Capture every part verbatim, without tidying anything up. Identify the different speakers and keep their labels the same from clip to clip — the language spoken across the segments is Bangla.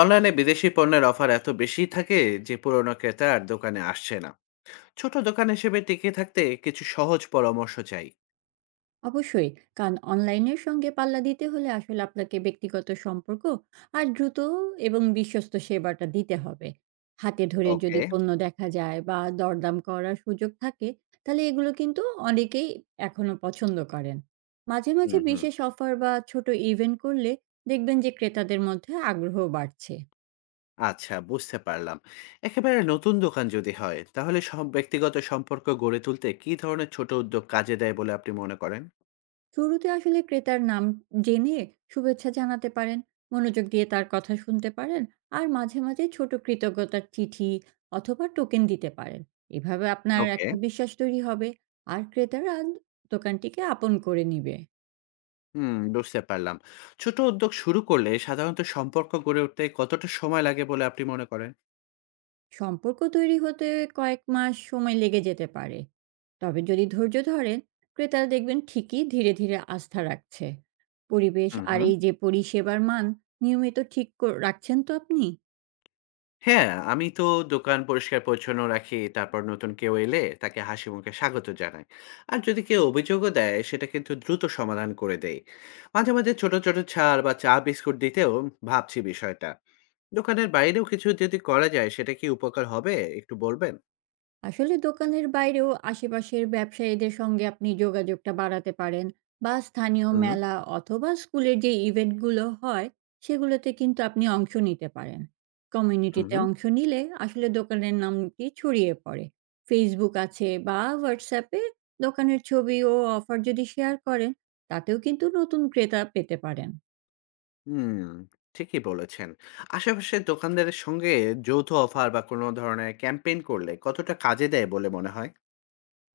Speaker 1: অনলাইনে বিদেশি পণ্যের অফার এত বেশি থাকে যে পুরনো ক্রেতা আর দোকানে আসছে না। ছোট দোকান হিসেবে টিকে থাকতে কিছু সহজ পরামর্শ চাই।
Speaker 2: অবশ্যই। কারণ অনলাইনের সঙ্গে পাল্লা দিতে হলে আসলে আপনাকে ব্যক্তিগত সম্পর্ক আর দ্রুত এবং বিশ্বস্ত সেবাটা দিতে হবে। হাতে ধরে যদি
Speaker 1: ওকে।
Speaker 2: পণ্য দেখা যায় বা দরদাম করার সুযোগ থাকে, তাহলে এগুলো কিন্তু অনেকেই এখনো পছন্দ করেন। মাঝে মাঝে
Speaker 1: হুম হুম।
Speaker 2: বিশেষ অফার বা ছোট ইভেন্ট করলে দেখবেন যে ক্রেতাদের মধ্যে আগ্রহ বাড়ছে।
Speaker 1: আচ্ছা, বুঝতে পারলাম। একেবারে নতুন দোকান যদি হয় তাহলে সব ব্যক্তিগত সম্পর্ক গড়ে তুলতে কি ধরনের ছোট উদ্যোগ কাজে দেয় বলে আপনি মনে করেন?
Speaker 2: শুরুতে আসলে ক্রেতার নাম জেনে শুভেচ্ছা জানাতে পারেন, মনোযোগ দিয়ে তার কথা শুনতে পারেন, আর মাঝে মাঝে ছোট কৃতজ্ঞতার চিঠি অথবা টোকেন দিতে পারেন। এভাবে আপনার
Speaker 1: ওকে।
Speaker 2: একটা বিশ্বাস তৈরি হবে আর ক্রেতারা দোকানটিকে আপন করে নিবে।
Speaker 1: হুম, বুঝতে পারলাম। ছোট উদ্যোগ শুরু করলে সাধারণত সম্পর্ক গড়ে উঠতে কতটা সময় লাগে বলে আপনি মনে করেন?
Speaker 2: সম্পর্ক তৈরি হতে কয়েক মাস সময় লেগে যেতে পারে, তবে যদি ধৈর্য ধরেন, ক্রেতারা দেখবেন ঠিকই ধীরে ধীরে আস্থা রাখছে। পরিবেশ
Speaker 1: হুম
Speaker 2: আর
Speaker 1: হুম।
Speaker 2: এই যে পরিষেবার মান নিয়মিত ঠিক কর- রাখছেন তো আপনি?
Speaker 1: হ্যাঁ, আমি তো দোকান পরিষ্কার-পরিচ্ছন্ন রাখি। তারপর নতুন কেউ এলে তাকে হাসিমুখে স্বাগত জানাই। আর যদি কেউ অভিযোগও দেয়, সেটা কিন্তু দ্রুত সমাধান করে দেই। মাঝে, মাঝে ছোট, ছোট ছাড় বা চা বিস্কুট দিতেও ভাবছি বিষয়টা। দোকানের বাইরেও কিছু যদি করা যায়, সেটা কি উপকার হবে? একটু বলবেন?
Speaker 2: আসলে দোকানের বাইরেও আশেপাশের ব্যবসায়ীদের সঙ্গে আপনি যোগাযোগটা বাড়াতে পারেন, বা স্থানীয়
Speaker 1: হুম,
Speaker 2: মেলা অথবা স্কুলের যে ইভেন্টগুলো হয় সেগুলোতে কিন্তু আপনি অংশ নিতে পারেন।
Speaker 1: হুম,
Speaker 2: কমিউনিটিতে
Speaker 1: হুম,
Speaker 2: অংশ নিলে আসলে দোকানের নামটি ছড়িয়ে পড়ে। ফেসবুক আছে বা হোয়াটসঅ্যাপে দোকানের ছবি ও অফার যদি শেয়ার করেন, তাতেও কিন্তু নতুন ক্রেতা পেতে পারেন।
Speaker 1: হুম, ঠিকই বলেছেন। আশেপাশের দোকানদারের সঙ্গে যৌথ অফার বা কোনো ধরনের ক্যাম্পেইন করলে কতটা কাজে দেয় বলে মনে হয়?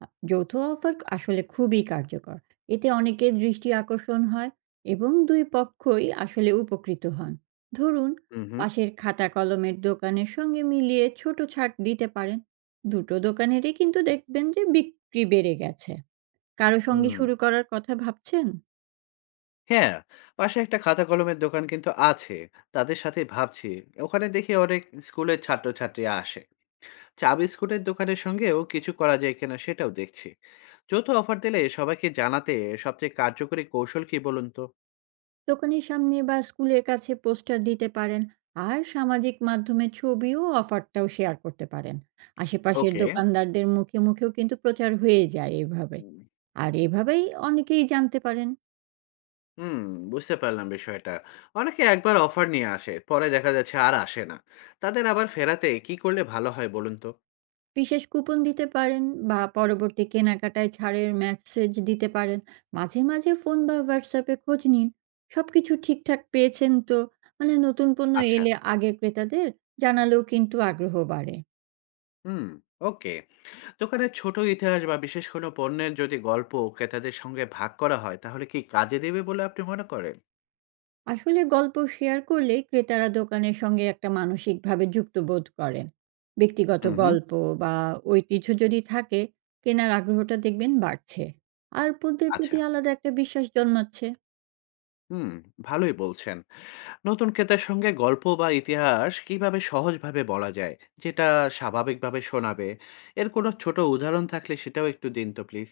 Speaker 2: আ যৌথ অফার আসলে খুবই কার্যকর। এতে অনেকের দৃষ্টি আকর্ষণ হয় এবং দুই পক্ষই আসলে উপকৃত হন। ধরুন,
Speaker 1: হুম, হুম,
Speaker 2: পাশের খাতা-কলমের দোকানের সঙ্গে মিলিয়ে ছোট ছাড় দিতে পারেন। দুটো দোকানেরই কিন্তু দেখবেন যে বিক্রি বেড়ে গেছে। কারো সঙ্গে
Speaker 1: হুম।
Speaker 2: শুরু করার কথা ভাবছেন?
Speaker 1: হ্যাঁ, পাশে একটা খাতা কলমের দোকান কিন্তু আছে। তাদের সাথে ভাবছি। ওখানে দেখি অনেক স্কুলের ছাত্রছাত্রী আসে। চা বিস্কুটের দোকানের সঙ্গেও কিছু করা যায় কিনা সেটাও দেখছি। যৌথ অফার দিলে সবাইকে জানাতে সবচেয়ে কার্যকরী কৌশল কি বলুন তো?
Speaker 2: দোকানের সামনে বা স্কুলের কাছে পোস্টার দিতে পারেন, আর সামাজিক মাধ্যমে ছবি ও অফারটাও শেয়ার করতে পারেন। আশেপাশের
Speaker 1: ওকে।
Speaker 2: দোকানদারদের মুখে মুখেও কিন্তু প্রচার হয়ে যায় এইভাবে, আর এভাবেই অনেকেই জানতে পারেন।
Speaker 1: হুম, বুঝতে পারলাম বিষয়টা। অনেকে একবার অফার নিয়ে আসে, পরে দেখা যাচ্ছে আর আসে না। তাদের আবার ফেরাতে কি করলে ভালো হয় বলুন তো?
Speaker 2: বিশেষ কুপন দিতে পারেন বা পরবর্তী কেনাকাটায় ছাড়ের মেসেজ দিতে পারেন। মাঝে মাঝে ফোন বা হোয়াটসঅ্যাপে খোঁজ নিন, সবকিছু ঠিকঠাক পেয়েছেন তো। মানে নতুন পণ্য
Speaker 1: আচ্ছা,
Speaker 2: এলে আগে ক্রেতাদের জানালেও কিন্তু আগ্রহ বাড়ে।
Speaker 1: হুম, ওকে। দোকানের ছোট ইতিহাস বা বিশেষ কোনো পণ্যের যদি গল্প ক্রেতাদের সঙ্গে ভাগ করা হয় তাহলে কি কাজে দেবে বলে আপনি মনে করেন?
Speaker 2: আসলে গল্প শেয়ার করলে ক্রেতারা দোকানের সঙ্গে একটা মানসিকভাবে যুক্ত বোধ করেন। ব্যক্তিগত
Speaker 1: হুম হুম।
Speaker 2: গল্প বা ঐতিহ্য যদি থাকে, কেনার আগ্রহটা দেখবেন বাড়ছে আর পণ্যের
Speaker 1: আচ্ছা।
Speaker 2: প্রতি আলাদা একটা বিশ্বাস জন্মাচ্ছে।
Speaker 1: হুম, ভালোই বলছেন। নতুন ক্রেতার সঙ্গে গল্প বা ইতিহাস কিভাবে সহজভাবে বলা যায়, যেটা স্বাভাবিকভাবে শোনাবে, এর কোনো ছোট উদাহরণ থাকলে সেটাও একটু দিন তো প্লিজ।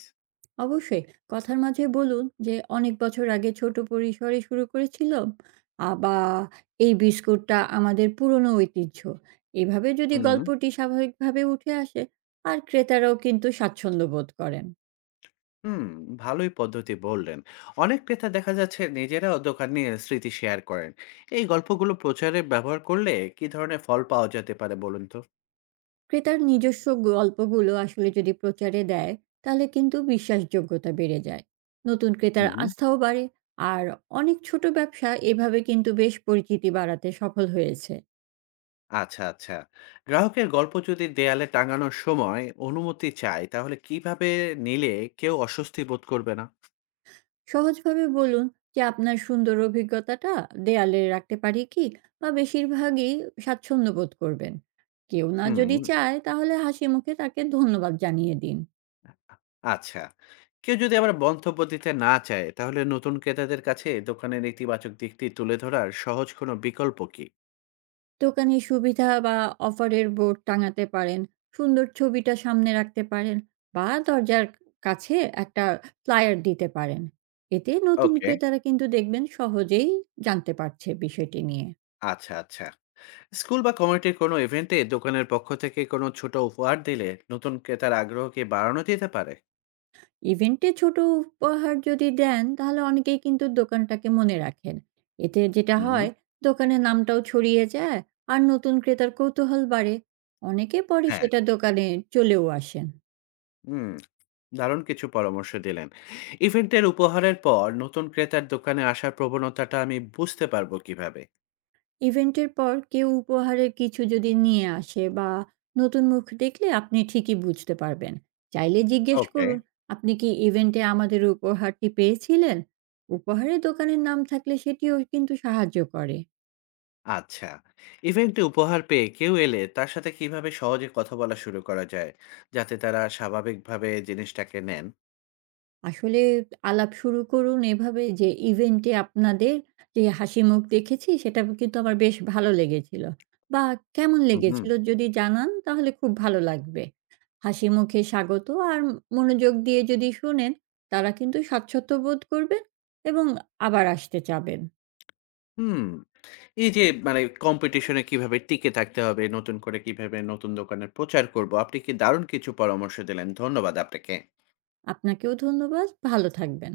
Speaker 2: অবশ্যই, কথার মাঝে বলুন যে অনেক বছর আগে ছোট পরিসরে শুরু করেছিলাম, আ- বা এই বিস্কুটটা আমাদের পুরনো ঐতিহ্য। এভাবে যদি
Speaker 1: হুম
Speaker 2: গল্পটি স্বাভাবিকভাবে উঠে আসে, আর ক্রেতারাও কিন্তু স্বাচ্ছন্দ্য বোধ করেন।
Speaker 1: হুম। ভালোই পদ্ধতি বললেন। অনেক ক্রেতা দেখা যাচ্ছে নিজেরাও দোকান নিয়ে স্মৃতি শেয়ার করেন। এই গল্পগুলো প্রচারে ব্যবহার করলে কি ধরনের ফল পাওয়া যেতে পারে বলুন
Speaker 2: ক্রেতার নিজস্ব গল্পগুলো আসলে যদি প্রচারে দেয়, তাহলে কিন্তু বিশ্বাসযোগ্যতা বেড়ে যায়, নতুন
Speaker 1: তো?
Speaker 2: ক্রেতার আস্থাও বাড়ে। আর অনেক ছোট ব্যবসা এভাবে কিন্তু বেশ পরিচিতি বাড়াতে সফল হয়েছে।
Speaker 1: আচ্ছা, আচ্ছা। গ্রাহকের গল্প যদি দেয়ালে টাঙানোর সময় অনুমতি চাই, তাহলে কিভাবে নিলে কেউ অস্বস্তি বোধ করবে না?
Speaker 2: সহজভাবে বলুন যে আপনার সুন্দর অভিজ্ঞতাটা দেয়ালে রাখতে পারি কি, বা বেশিরভাগই স্বাচ্ছন্দ্য বোধ করবেন। কেউ না
Speaker 1: হুম,
Speaker 2: যদি চায়, তাহলে হাসি মুখে তাকে ধন্যবাদ জানিয়ে দিন।
Speaker 1: আচ্ছা। কেউ যদি আবার মন্তব্য দিতে না চায়, তাহলে নতুন ক্রেতাদের কাছে দোকানের ইতিবাচক দিকটি তুলে ধরার সহজ কোনো বিকল্প কি?
Speaker 2: দোকানে সুবিধা বা অফারের বোর্ড টাঙাতে পারেন, সুন্দর ছবিটা সামনে রাখতে পারেন, বা দরজার কাছে একটা ফ্লায়ার দিতে পারেন। এতে নতুন
Speaker 1: ওকে,
Speaker 2: ক্রেতারা কিন্তু দেখবেন সহজেই জানতে পারছে বিষয়টি নিয়ে।
Speaker 1: আচ্ছা, আচ্ছা। স্কুল বা কমিউনিটির কোনো ইভেন্টে দোকানের পক্ষ থেকে কোনো ছোট উপহার দিলে নতুন ক্রেতার আগ্রহ কি বাড়ানো যেতে পারে?
Speaker 2: ইভেন্টে ছোট উপহার যদি দেন, তাহলে অনেকেই কিন্তু দোকানটাকে মনে রাখেন। এতে যেটা
Speaker 1: হুম,
Speaker 2: হয়, দোকানের নামটাও ছড়িয়ে যায় আর নতুন ক্রেতার কৌতূহল বাড়ে। অনেকে পরে
Speaker 1: হ্যাঁ,
Speaker 2: সেটা দোকানে চলেও আসেন।
Speaker 1: হুম। দারুণ কিছু পরামর্শ দিলেন। ইভেন্টের উপহারের পর নতুন ক্রেতার দোকানে আসার প্রবণতাটা আমি বুঝতে পারবো কিভাবে?
Speaker 2: ইভেন্টের পর কেউ উপহারের কিছু যদি নিয়ে আসে বা নতুন মুখ দেখলে আপনি ঠিকই বুঝতে পারবেন। চাইলে জিজ্ঞেস
Speaker 1: ওকে।
Speaker 2: করুন, "আপনি কি ইভেন্টে আমাদের উপহারটি পেয়েছিলেন?" উপহারের দোকানের নাম থাকলে সেটিও কিন্তু সাহায্য করে।
Speaker 1: আচ্ছা। ইভেন্টে উপহার পেয়ে কেউ এলে তার সাথে কিভাবে সহজে কথা বলা শুরু করা যায়, যাতে তারা স্বাভাবিকভাবে জিনিসটাকে নেন?
Speaker 2: আসলে আলাপ শুরু করুন এভাবে, যে ইভেন্টে আপনাদের যে হাসি মুখ দেখেছি সেটা কিন্তু আমার বেশ ভালো লেগেছিল, বা কেমন
Speaker 1: হু, হুম।
Speaker 2: লেগেছিল যদি জানান তাহলে খুব ভালো লাগবে। হাসি মুখে স্বাগত আর মনোযোগ দিয়ে যদি শোনেন, তারা কিন্তু স্বাচ্ছন্দ্য বোধ করবেন এবং আবার আসতে চাবেন।
Speaker 1: হুম। এই যে, মানে কম্পিটিশনে কিভাবে টিকে থাকতে হবে, নতুন করে কিভাবে নতুন দোকানের প্রচার করব? আপনি কি দারুণ কিছু পরামর্শ দিলেন। ধন্যবাদ আপনাকে।
Speaker 2: আপনাকেও ধন্যবাদ, ভালো থাকবেন।